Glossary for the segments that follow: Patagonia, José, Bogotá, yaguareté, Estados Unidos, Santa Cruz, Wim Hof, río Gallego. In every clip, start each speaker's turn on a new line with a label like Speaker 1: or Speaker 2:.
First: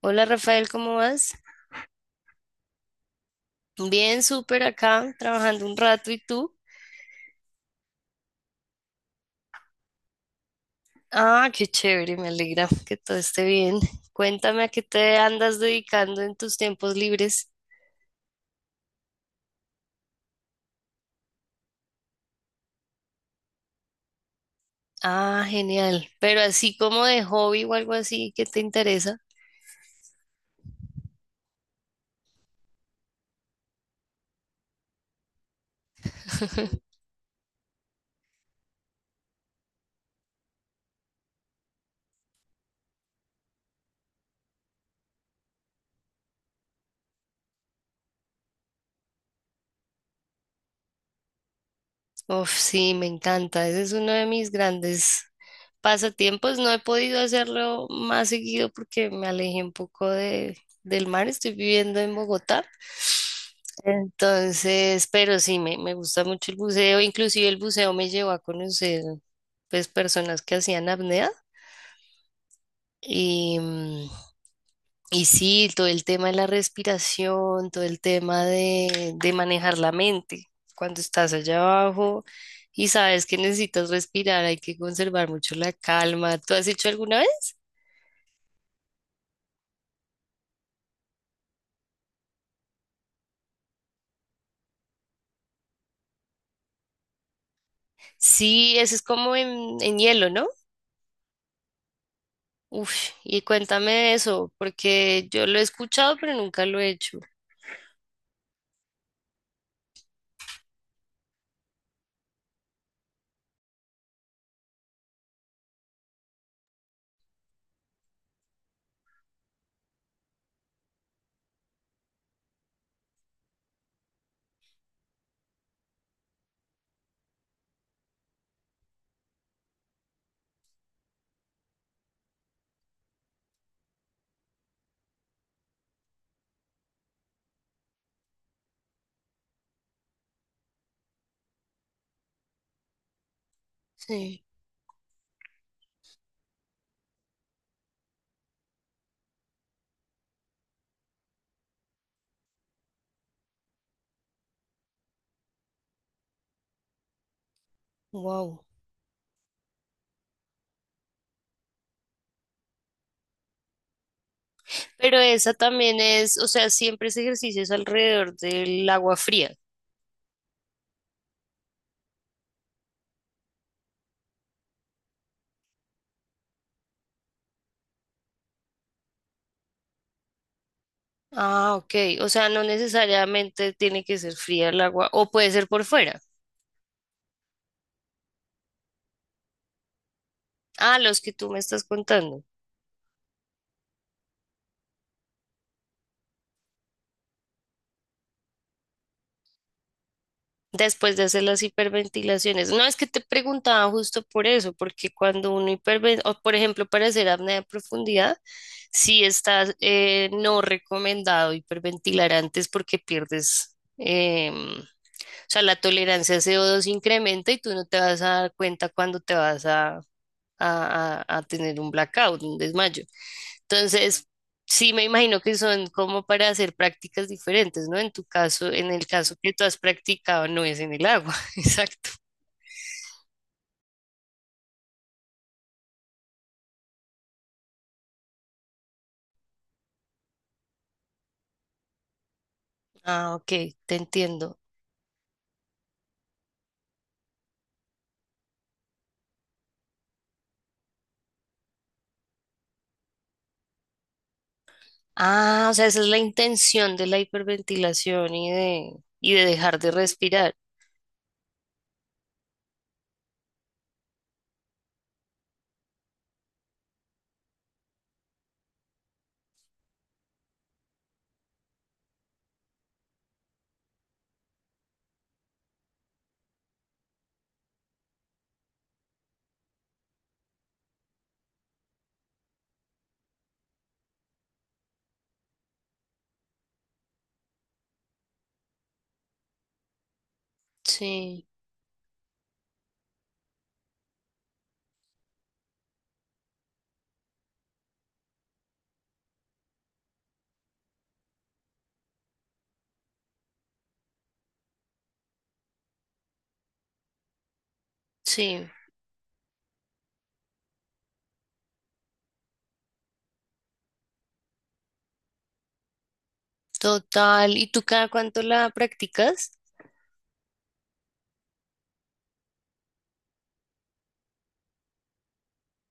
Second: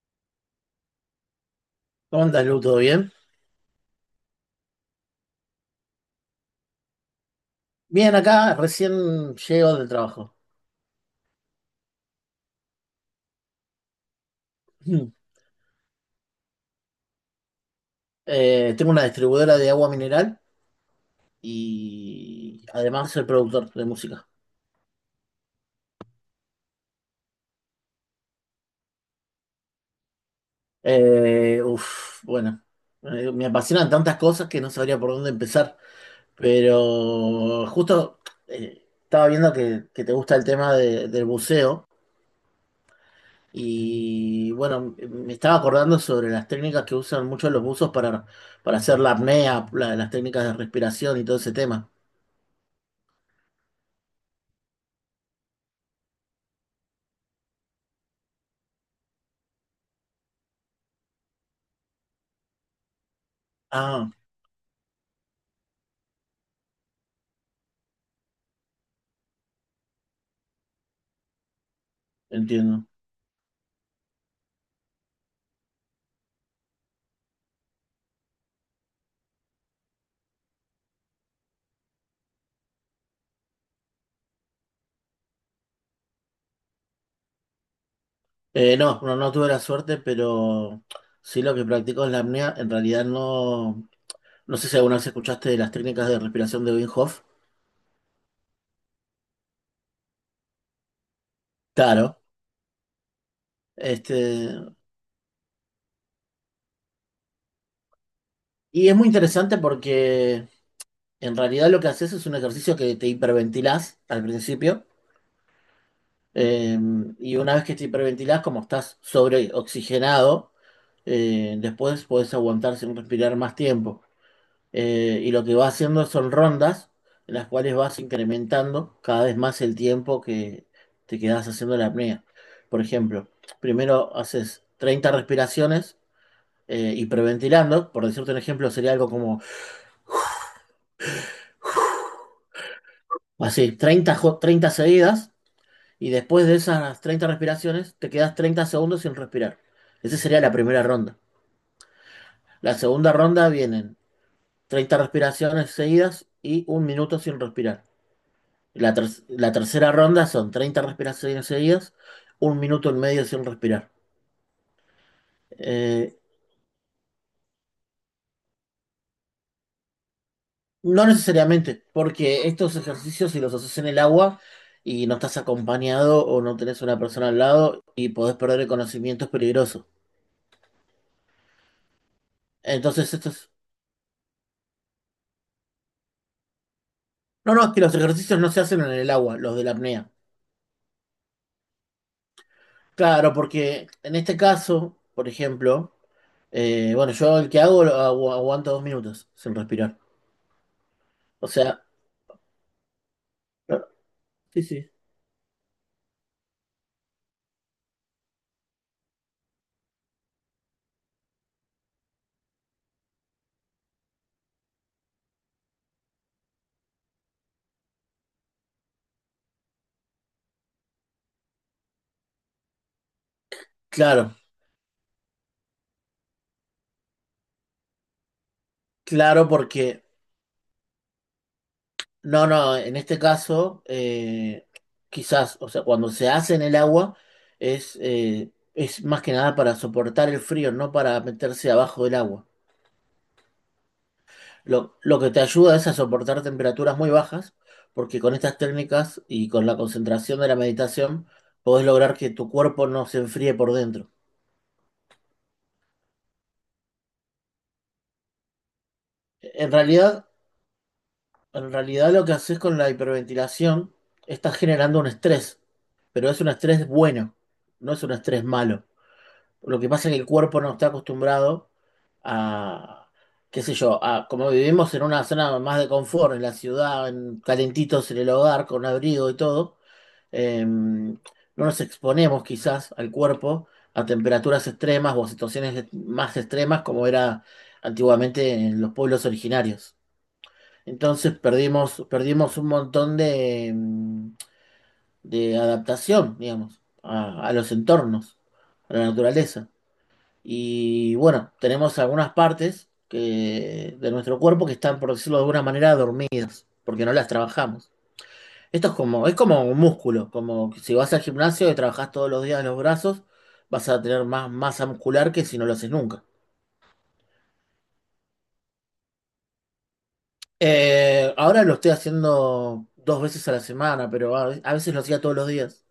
Speaker 1: Hola Rafael, ¿cómo vas?
Speaker 2: ¿Cómo andas, Lu? ¿Todo bien?
Speaker 1: Bien, súper acá, trabajando un rato. ¿Y tú?
Speaker 2: Bien, acá recién llego del trabajo.
Speaker 1: Ah, qué chévere, me alegra que todo esté bien. Cuéntame a qué te andas dedicando en tus tiempos libres.
Speaker 2: Tengo una distribuidora de agua mineral y además soy productor de música.
Speaker 1: Ah, genial. Pero así como de hobby o algo así, ¿qué te interesa?
Speaker 2: Uf, bueno, me apasionan tantas cosas que no sabría por dónde empezar, pero justo estaba viendo que te gusta el tema del buceo y bueno, me estaba acordando sobre las técnicas que usan muchos los buzos para hacer la apnea, las técnicas de respiración y todo ese tema.
Speaker 1: Uf, sí, me encanta. Ese es uno de mis grandes pasatiempos. No he podido hacerlo más seguido porque me alejé un poco del mar, estoy viviendo en Bogotá.
Speaker 2: Ah,
Speaker 1: Entonces, pero sí, me gusta mucho el buceo, inclusive el buceo me llevó a conocer pues personas que hacían apnea
Speaker 2: entiendo.
Speaker 1: y, y sí, todo el tema de la respiración, todo el tema de manejar la mente. Cuando estás allá abajo y sabes que necesitas respirar, hay que conservar mucho la calma. ¿Tú has hecho alguna vez?
Speaker 2: No, no, no tuve la suerte, pero sí lo que practico es la apnea. En realidad no, no sé si alguna vez escuchaste de las técnicas de respiración de Wim Hof.
Speaker 1: Sí, eso es como en hielo, ¿no?
Speaker 2: Claro.
Speaker 1: Uf, y cuéntame
Speaker 2: Este,
Speaker 1: de eso, porque yo lo he escuchado, pero nunca lo he hecho.
Speaker 2: y es muy interesante porque en realidad lo que haces es un ejercicio que te hiperventilás al principio. eh, y una vez que te hiperventilás, como estás sobreoxigenado, después podés aguantar sin respirar más tiempo. Y lo que va haciendo son rondas en las cuales vas incrementando cada vez más el tiempo que te quedas haciendo la apnea. Por ejemplo, primero haces 30 respiraciones hiperventilando, por decirte un ejemplo, sería algo como así, 30,
Speaker 1: Sí,
Speaker 2: 30 seguidas, y después de esas 30 respiraciones te quedas 30 segundos sin respirar. Esa sería la primera ronda. La segunda ronda vienen 30 respiraciones seguidas y un minuto sin respirar.
Speaker 1: wow.
Speaker 2: La tercera ronda son 30 respiraciones seguidas, un minuto en medio sin respirar.
Speaker 1: Pero esa también
Speaker 2: Eh,
Speaker 1: es, o sea, siempre ese ejercicio es alrededor del agua fría.
Speaker 2: no necesariamente, porque estos ejercicios si los haces en el agua y no estás acompañado o no tenés una persona al lado y podés perder el conocimiento es peligroso.
Speaker 1: Ah, ok. O sea, no
Speaker 2: Entonces estos.
Speaker 1: necesariamente tiene que ser fría el agua, o puede ser por fuera.
Speaker 2: No, no, es que los ejercicios no se hacen en el agua, los de la apnea.
Speaker 1: Ah, los que tú me estás contando,
Speaker 2: Claro, porque en este caso, por ejemplo, bueno, yo el que hago lo aguanto 2 minutos sin respirar.
Speaker 1: después de hacer
Speaker 2: O
Speaker 1: las
Speaker 2: sea,
Speaker 1: hiperventilaciones. No es que te preguntaba justo por
Speaker 2: sí,
Speaker 1: eso,
Speaker 2: sí.
Speaker 1: porque cuando uno hiperventila, o por ejemplo, para hacer apnea de profundidad, sí está no recomendado hiperventilar antes porque pierdes, o sea, la tolerancia a CO2 incrementa y tú no te vas a dar cuenta cuando te vas a a tener un blackout, un desmayo. Entonces,
Speaker 2: Claro,
Speaker 1: sí me imagino que son como para hacer prácticas diferentes, ¿no? En tu caso, en el caso
Speaker 2: claro,
Speaker 1: que tú has
Speaker 2: porque,
Speaker 1: practicado, no es en el agua, exacto.
Speaker 2: no, no, en este caso, quizás, o sea, cuando se hace en el agua, es más que nada para soportar el frío, no para meterse abajo del agua.
Speaker 1: Ah, ok, te entiendo.
Speaker 2: Lo que te ayuda es a soportar temperaturas muy bajas, porque con estas técnicas y con la concentración de la meditación, podés lograr que tu cuerpo no se enfríe por dentro.
Speaker 1: Ah, o sea, esa es la intención de la hiperventilación y de
Speaker 2: En
Speaker 1: dejar de
Speaker 2: realidad,
Speaker 1: respirar.
Speaker 2: en realidad, lo que haces con la hiperventilación, estás generando un estrés, pero es un estrés bueno, no es un estrés malo. Lo que pasa es que el cuerpo no está acostumbrado a, qué sé yo, a, como vivimos en una zona más de confort, en la ciudad, en- calentitos en el hogar, con abrigo y todo, no nos exponemos quizás al cuerpo a temperaturas extremas o a situaciones más extremas como era antiguamente en los pueblos originarios. Entonces
Speaker 1: Sí,
Speaker 2: perdimos un montón de adaptación, digamos, a los entornos, a la naturaleza. Y bueno, tenemos algunas partes que, de nuestro cuerpo que están, por decirlo de alguna manera, dormidas, porque no las trabajamos.
Speaker 1: sí,
Speaker 2: Esto es como un músculo, como si vas al gimnasio y trabajas todos los días los brazos, vas a tener más masa muscular que si no lo haces nunca.
Speaker 1: total. ¿Y tú cada cuánto la practicas?
Speaker 2: Ahora lo estoy haciendo dos veces a la semana, pero a veces lo hacía todos los días.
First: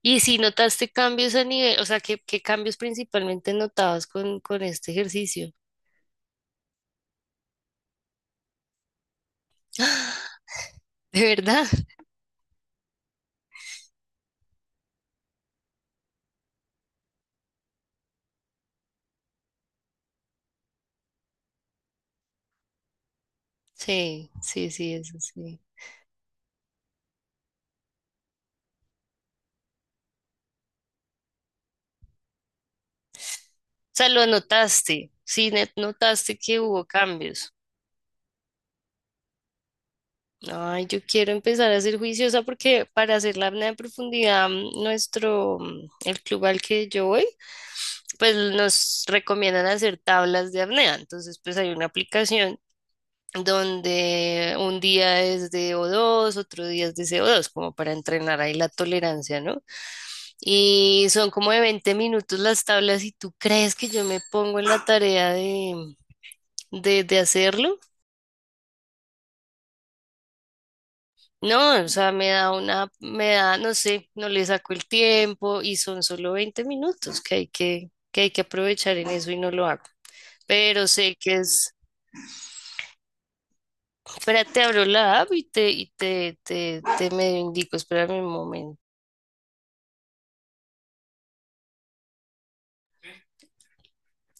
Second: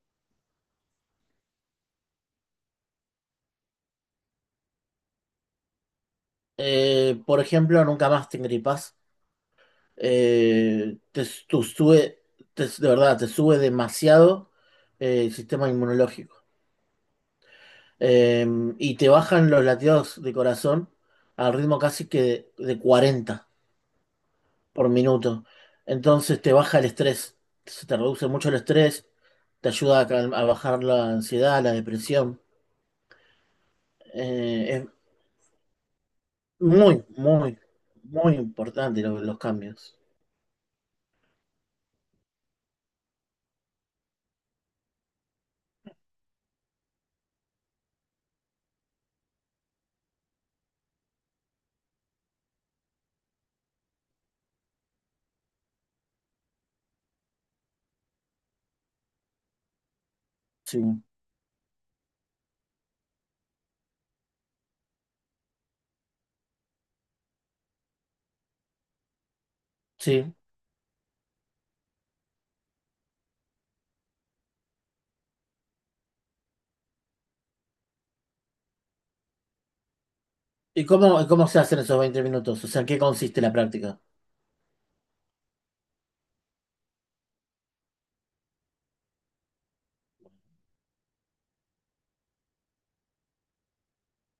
Speaker 1: Y si notaste cambios a nivel, o sea, qué cambios principalmente notabas con este ejercicio?
Speaker 2: Por ejemplo, nunca más te gripás. Te,
Speaker 1: ¿De
Speaker 2: tú
Speaker 1: verdad?
Speaker 2: sube, te- De verdad, te sube demasiado el sistema inmunológico. Eh, y te bajan los latidos de corazón al ritmo casi que de 40
Speaker 1: Sí, sí,
Speaker 2: por
Speaker 1: sí, eso
Speaker 2: minuto.
Speaker 1: sí.
Speaker 2: Entonces te baja el estrés, se te reduce mucho el estrés, te ayuda a bajar la ansiedad, la depresión.
Speaker 1: O sea, lo
Speaker 2: Es
Speaker 1: notaste, sí, notaste que hubo
Speaker 2: muy,
Speaker 1: cambios.
Speaker 2: muy, muy importante los cambios.
Speaker 1: Ay, yo quiero empezar a ser juiciosa porque para hacer la apnea de profundidad, el club al que yo voy, pues nos recomiendan hacer tablas de apnea. Entonces, pues hay una aplicación donde un día es de o dos, otro día es de co dos, como para entrenar ahí la tolerancia, ¿no?
Speaker 2: Sí,
Speaker 1: Y son como de 20 minutos las tablas y tú crees que yo me pongo en la tarea de hacerlo.
Speaker 2: sí.
Speaker 1: No, o sea, me da una, me da, no sé, no le saco el tiempo y son solo 20 minutos que hay que hay que aprovechar en eso y no lo hago.
Speaker 2: ¿Y
Speaker 1: Pero sé
Speaker 2: cómo,
Speaker 1: que
Speaker 2: cómo se
Speaker 1: es,
Speaker 2: hacen esos 20 minutos? O sea, ¿en qué consiste la práctica?
Speaker 1: espérate, abro la app y te medio indico, espérame un momento.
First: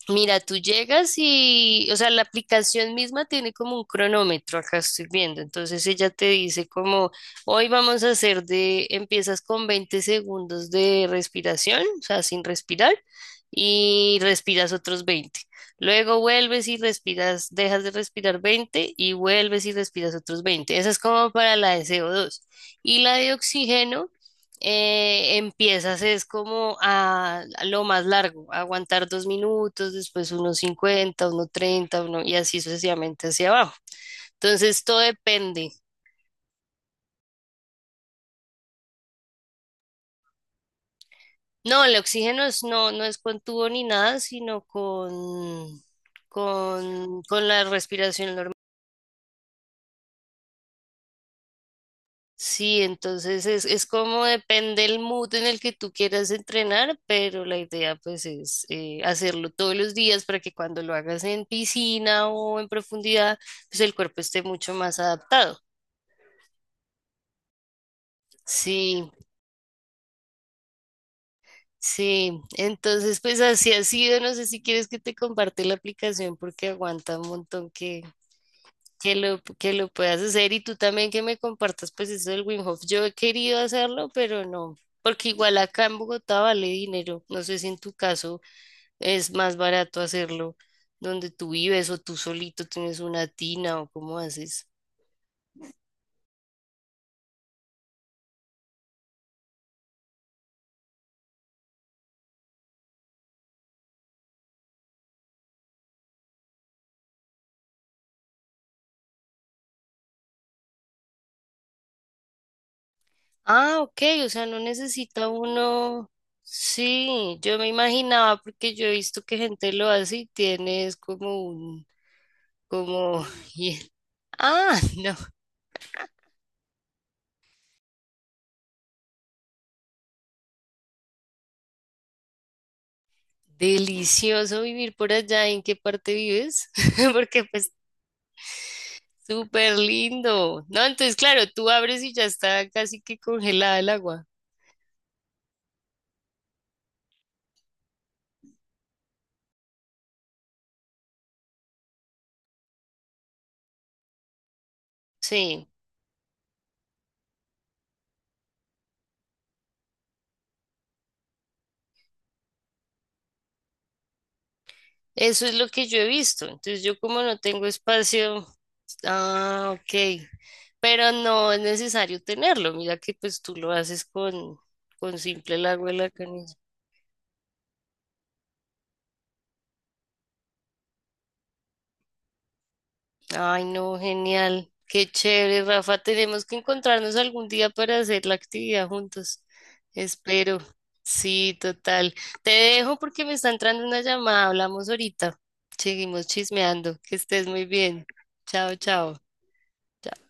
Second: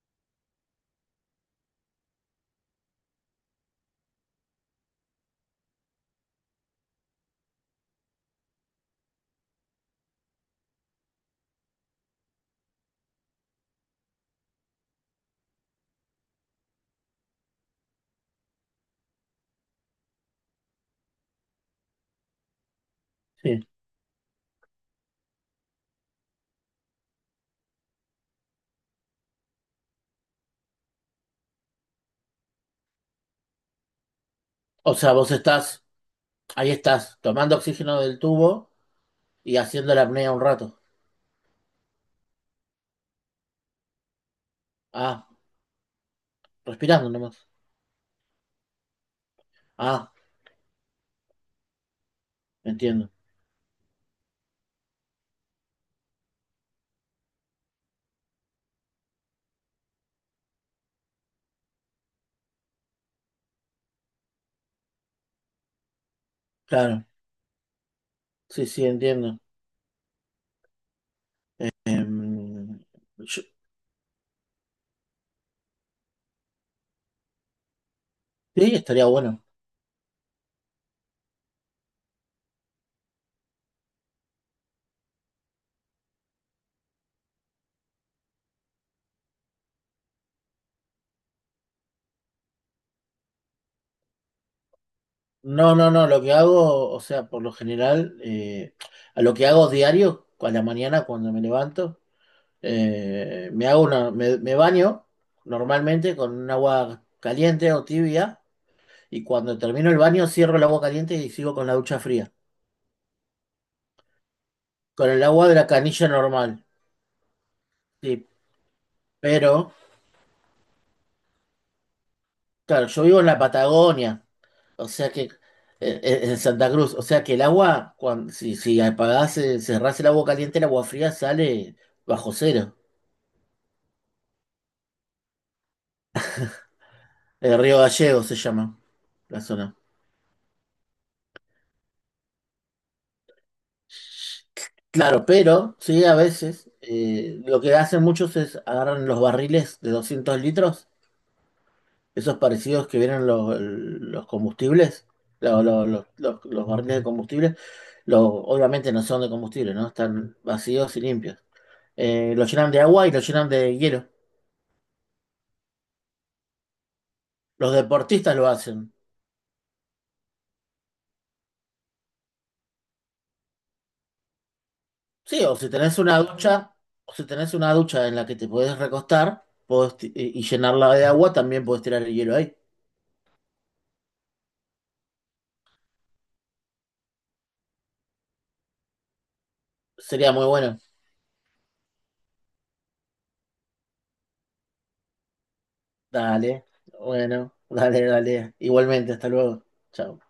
Speaker 1: Mira, tú llegas y, o sea, la aplicación misma tiene como un cronómetro, acá estoy viendo. Entonces ella te dice como, hoy vamos a hacer de, empiezas con 20 segundos de respiración, o sea, sin respirar, y respiras otros 20. Luego vuelves y respiras, dejas de respirar 20 y vuelves y respiras otros 20. Esa es como para la de co dos. Y la de
Speaker 2: Sí.
Speaker 1: oxígeno, empiezas es como a lo más largo, a aguantar dos minutos, después unos 50 uno 30 uno, y así sucesivamente hacia abajo. Entonces
Speaker 2: O
Speaker 1: todo
Speaker 2: sea, vos
Speaker 1: depende.
Speaker 2: estás, ahí estás, tomando oxígeno del tubo y haciendo la apnea un rato.
Speaker 1: No, el oxígeno no, no es con tubo ni nada, sino
Speaker 2: Ah, respirando nomás.
Speaker 1: con la respiración normal.
Speaker 2: Ah,
Speaker 1: Sí,
Speaker 2: entiendo.
Speaker 1: entonces es como depende el mood en el que tú quieras entrenar, pero la idea pues es hacerlo todos los días para que cuando lo hagas en piscina o en profundidad, pues el cuerpo esté mucho más adaptado.
Speaker 2: Claro, sí, sí,
Speaker 1: Sí,
Speaker 2: entiendo.
Speaker 1: sí,
Speaker 2: Em,
Speaker 1: entonces pues
Speaker 2: yo-
Speaker 1: así ha sido, no sé si quieres que te comparte la aplicación porque aguanta un montón
Speaker 2: sí, estaría bueno.
Speaker 1: que lo puedas hacer y tú también que me compartas pues eso del Wim Hof. Yo he querido hacerlo, pero no, porque igual acá en Bogotá vale dinero. No sé si en tu caso es más barato hacerlo donde tú vives o tú solito tienes una tina o cómo haces.
Speaker 2: No, no, no, lo que hago, o sea, por lo general, a lo que hago diario, a la mañana cuando me levanto, me hago una, me baño normalmente con un agua caliente o tibia y cuando termino el baño cierro el agua caliente y sigo con la ducha fría.
Speaker 1: Ah, ok, o sea, no
Speaker 2: Con el
Speaker 1: necesita
Speaker 2: agua de la canilla
Speaker 1: uno.
Speaker 2: normal.
Speaker 1: Sí, yo me
Speaker 2: Sí,
Speaker 1: imaginaba porque yo he visto que
Speaker 2: pero,
Speaker 1: gente lo hace y tienes como un,
Speaker 2: claro, yo vivo
Speaker 1: como,
Speaker 2: en la
Speaker 1: y-
Speaker 2: Patagonia,
Speaker 1: ah,
Speaker 2: o sea
Speaker 1: no.
Speaker 2: que, en Santa Cruz, o sea que el agua, cuando, si apagás, cerrás el agua caliente, el agua fría sale bajo cero.
Speaker 1: Delicioso vivir por allá. ¿En qué parte vives? Porque
Speaker 2: El
Speaker 1: pues
Speaker 2: río Gallego se llama la zona.
Speaker 1: súper lindo. No, entonces claro, tú abres y ya está casi que congelada el agua.
Speaker 2: Claro, pero sí, a veces lo que hacen muchos es agarran los barriles de 200 litros esos parecidos que vieron los combustibles, los,
Speaker 1: Sí,
Speaker 2: los, los- los- los barriles de combustible, los, obviamente no son de combustible, ¿no? Están vacíos y limpios. Los llenan de agua y los llenan de hielo.
Speaker 1: eso es lo que yo he visto. Entonces yo como no tengo
Speaker 2: Los deportistas lo
Speaker 1: espacio,
Speaker 2: hacen.
Speaker 1: ah, ok. Pero no es necesario tenerlo. Mira que pues tú lo haces con
Speaker 2: Sí,
Speaker 1: simple
Speaker 2: o
Speaker 1: el
Speaker 2: si
Speaker 1: agua de
Speaker 2: tenés
Speaker 1: la
Speaker 2: una
Speaker 1: canilla.
Speaker 2: ducha, en la que te podés recostar podés y llenarla de agua, también podés tirar el hielo ahí.
Speaker 1: Ay, no, genial. Qué chévere, Rafa. Tenemos que encontrarnos algún día para hacer la actividad juntos.
Speaker 2: Sería muy
Speaker 1: Espero.
Speaker 2: bueno.
Speaker 1: Sí, total. Te dejo porque me está entrando una llamada. Hablamos ahorita. Seguimos
Speaker 2: Dale,
Speaker 1: chismeando. Que estés
Speaker 2: bueno,
Speaker 1: muy
Speaker 2: dale,
Speaker 1: bien.
Speaker 2: dale.
Speaker 1: Chao,
Speaker 2: Igualmente,
Speaker 1: chao.
Speaker 2: hasta luego. Chao.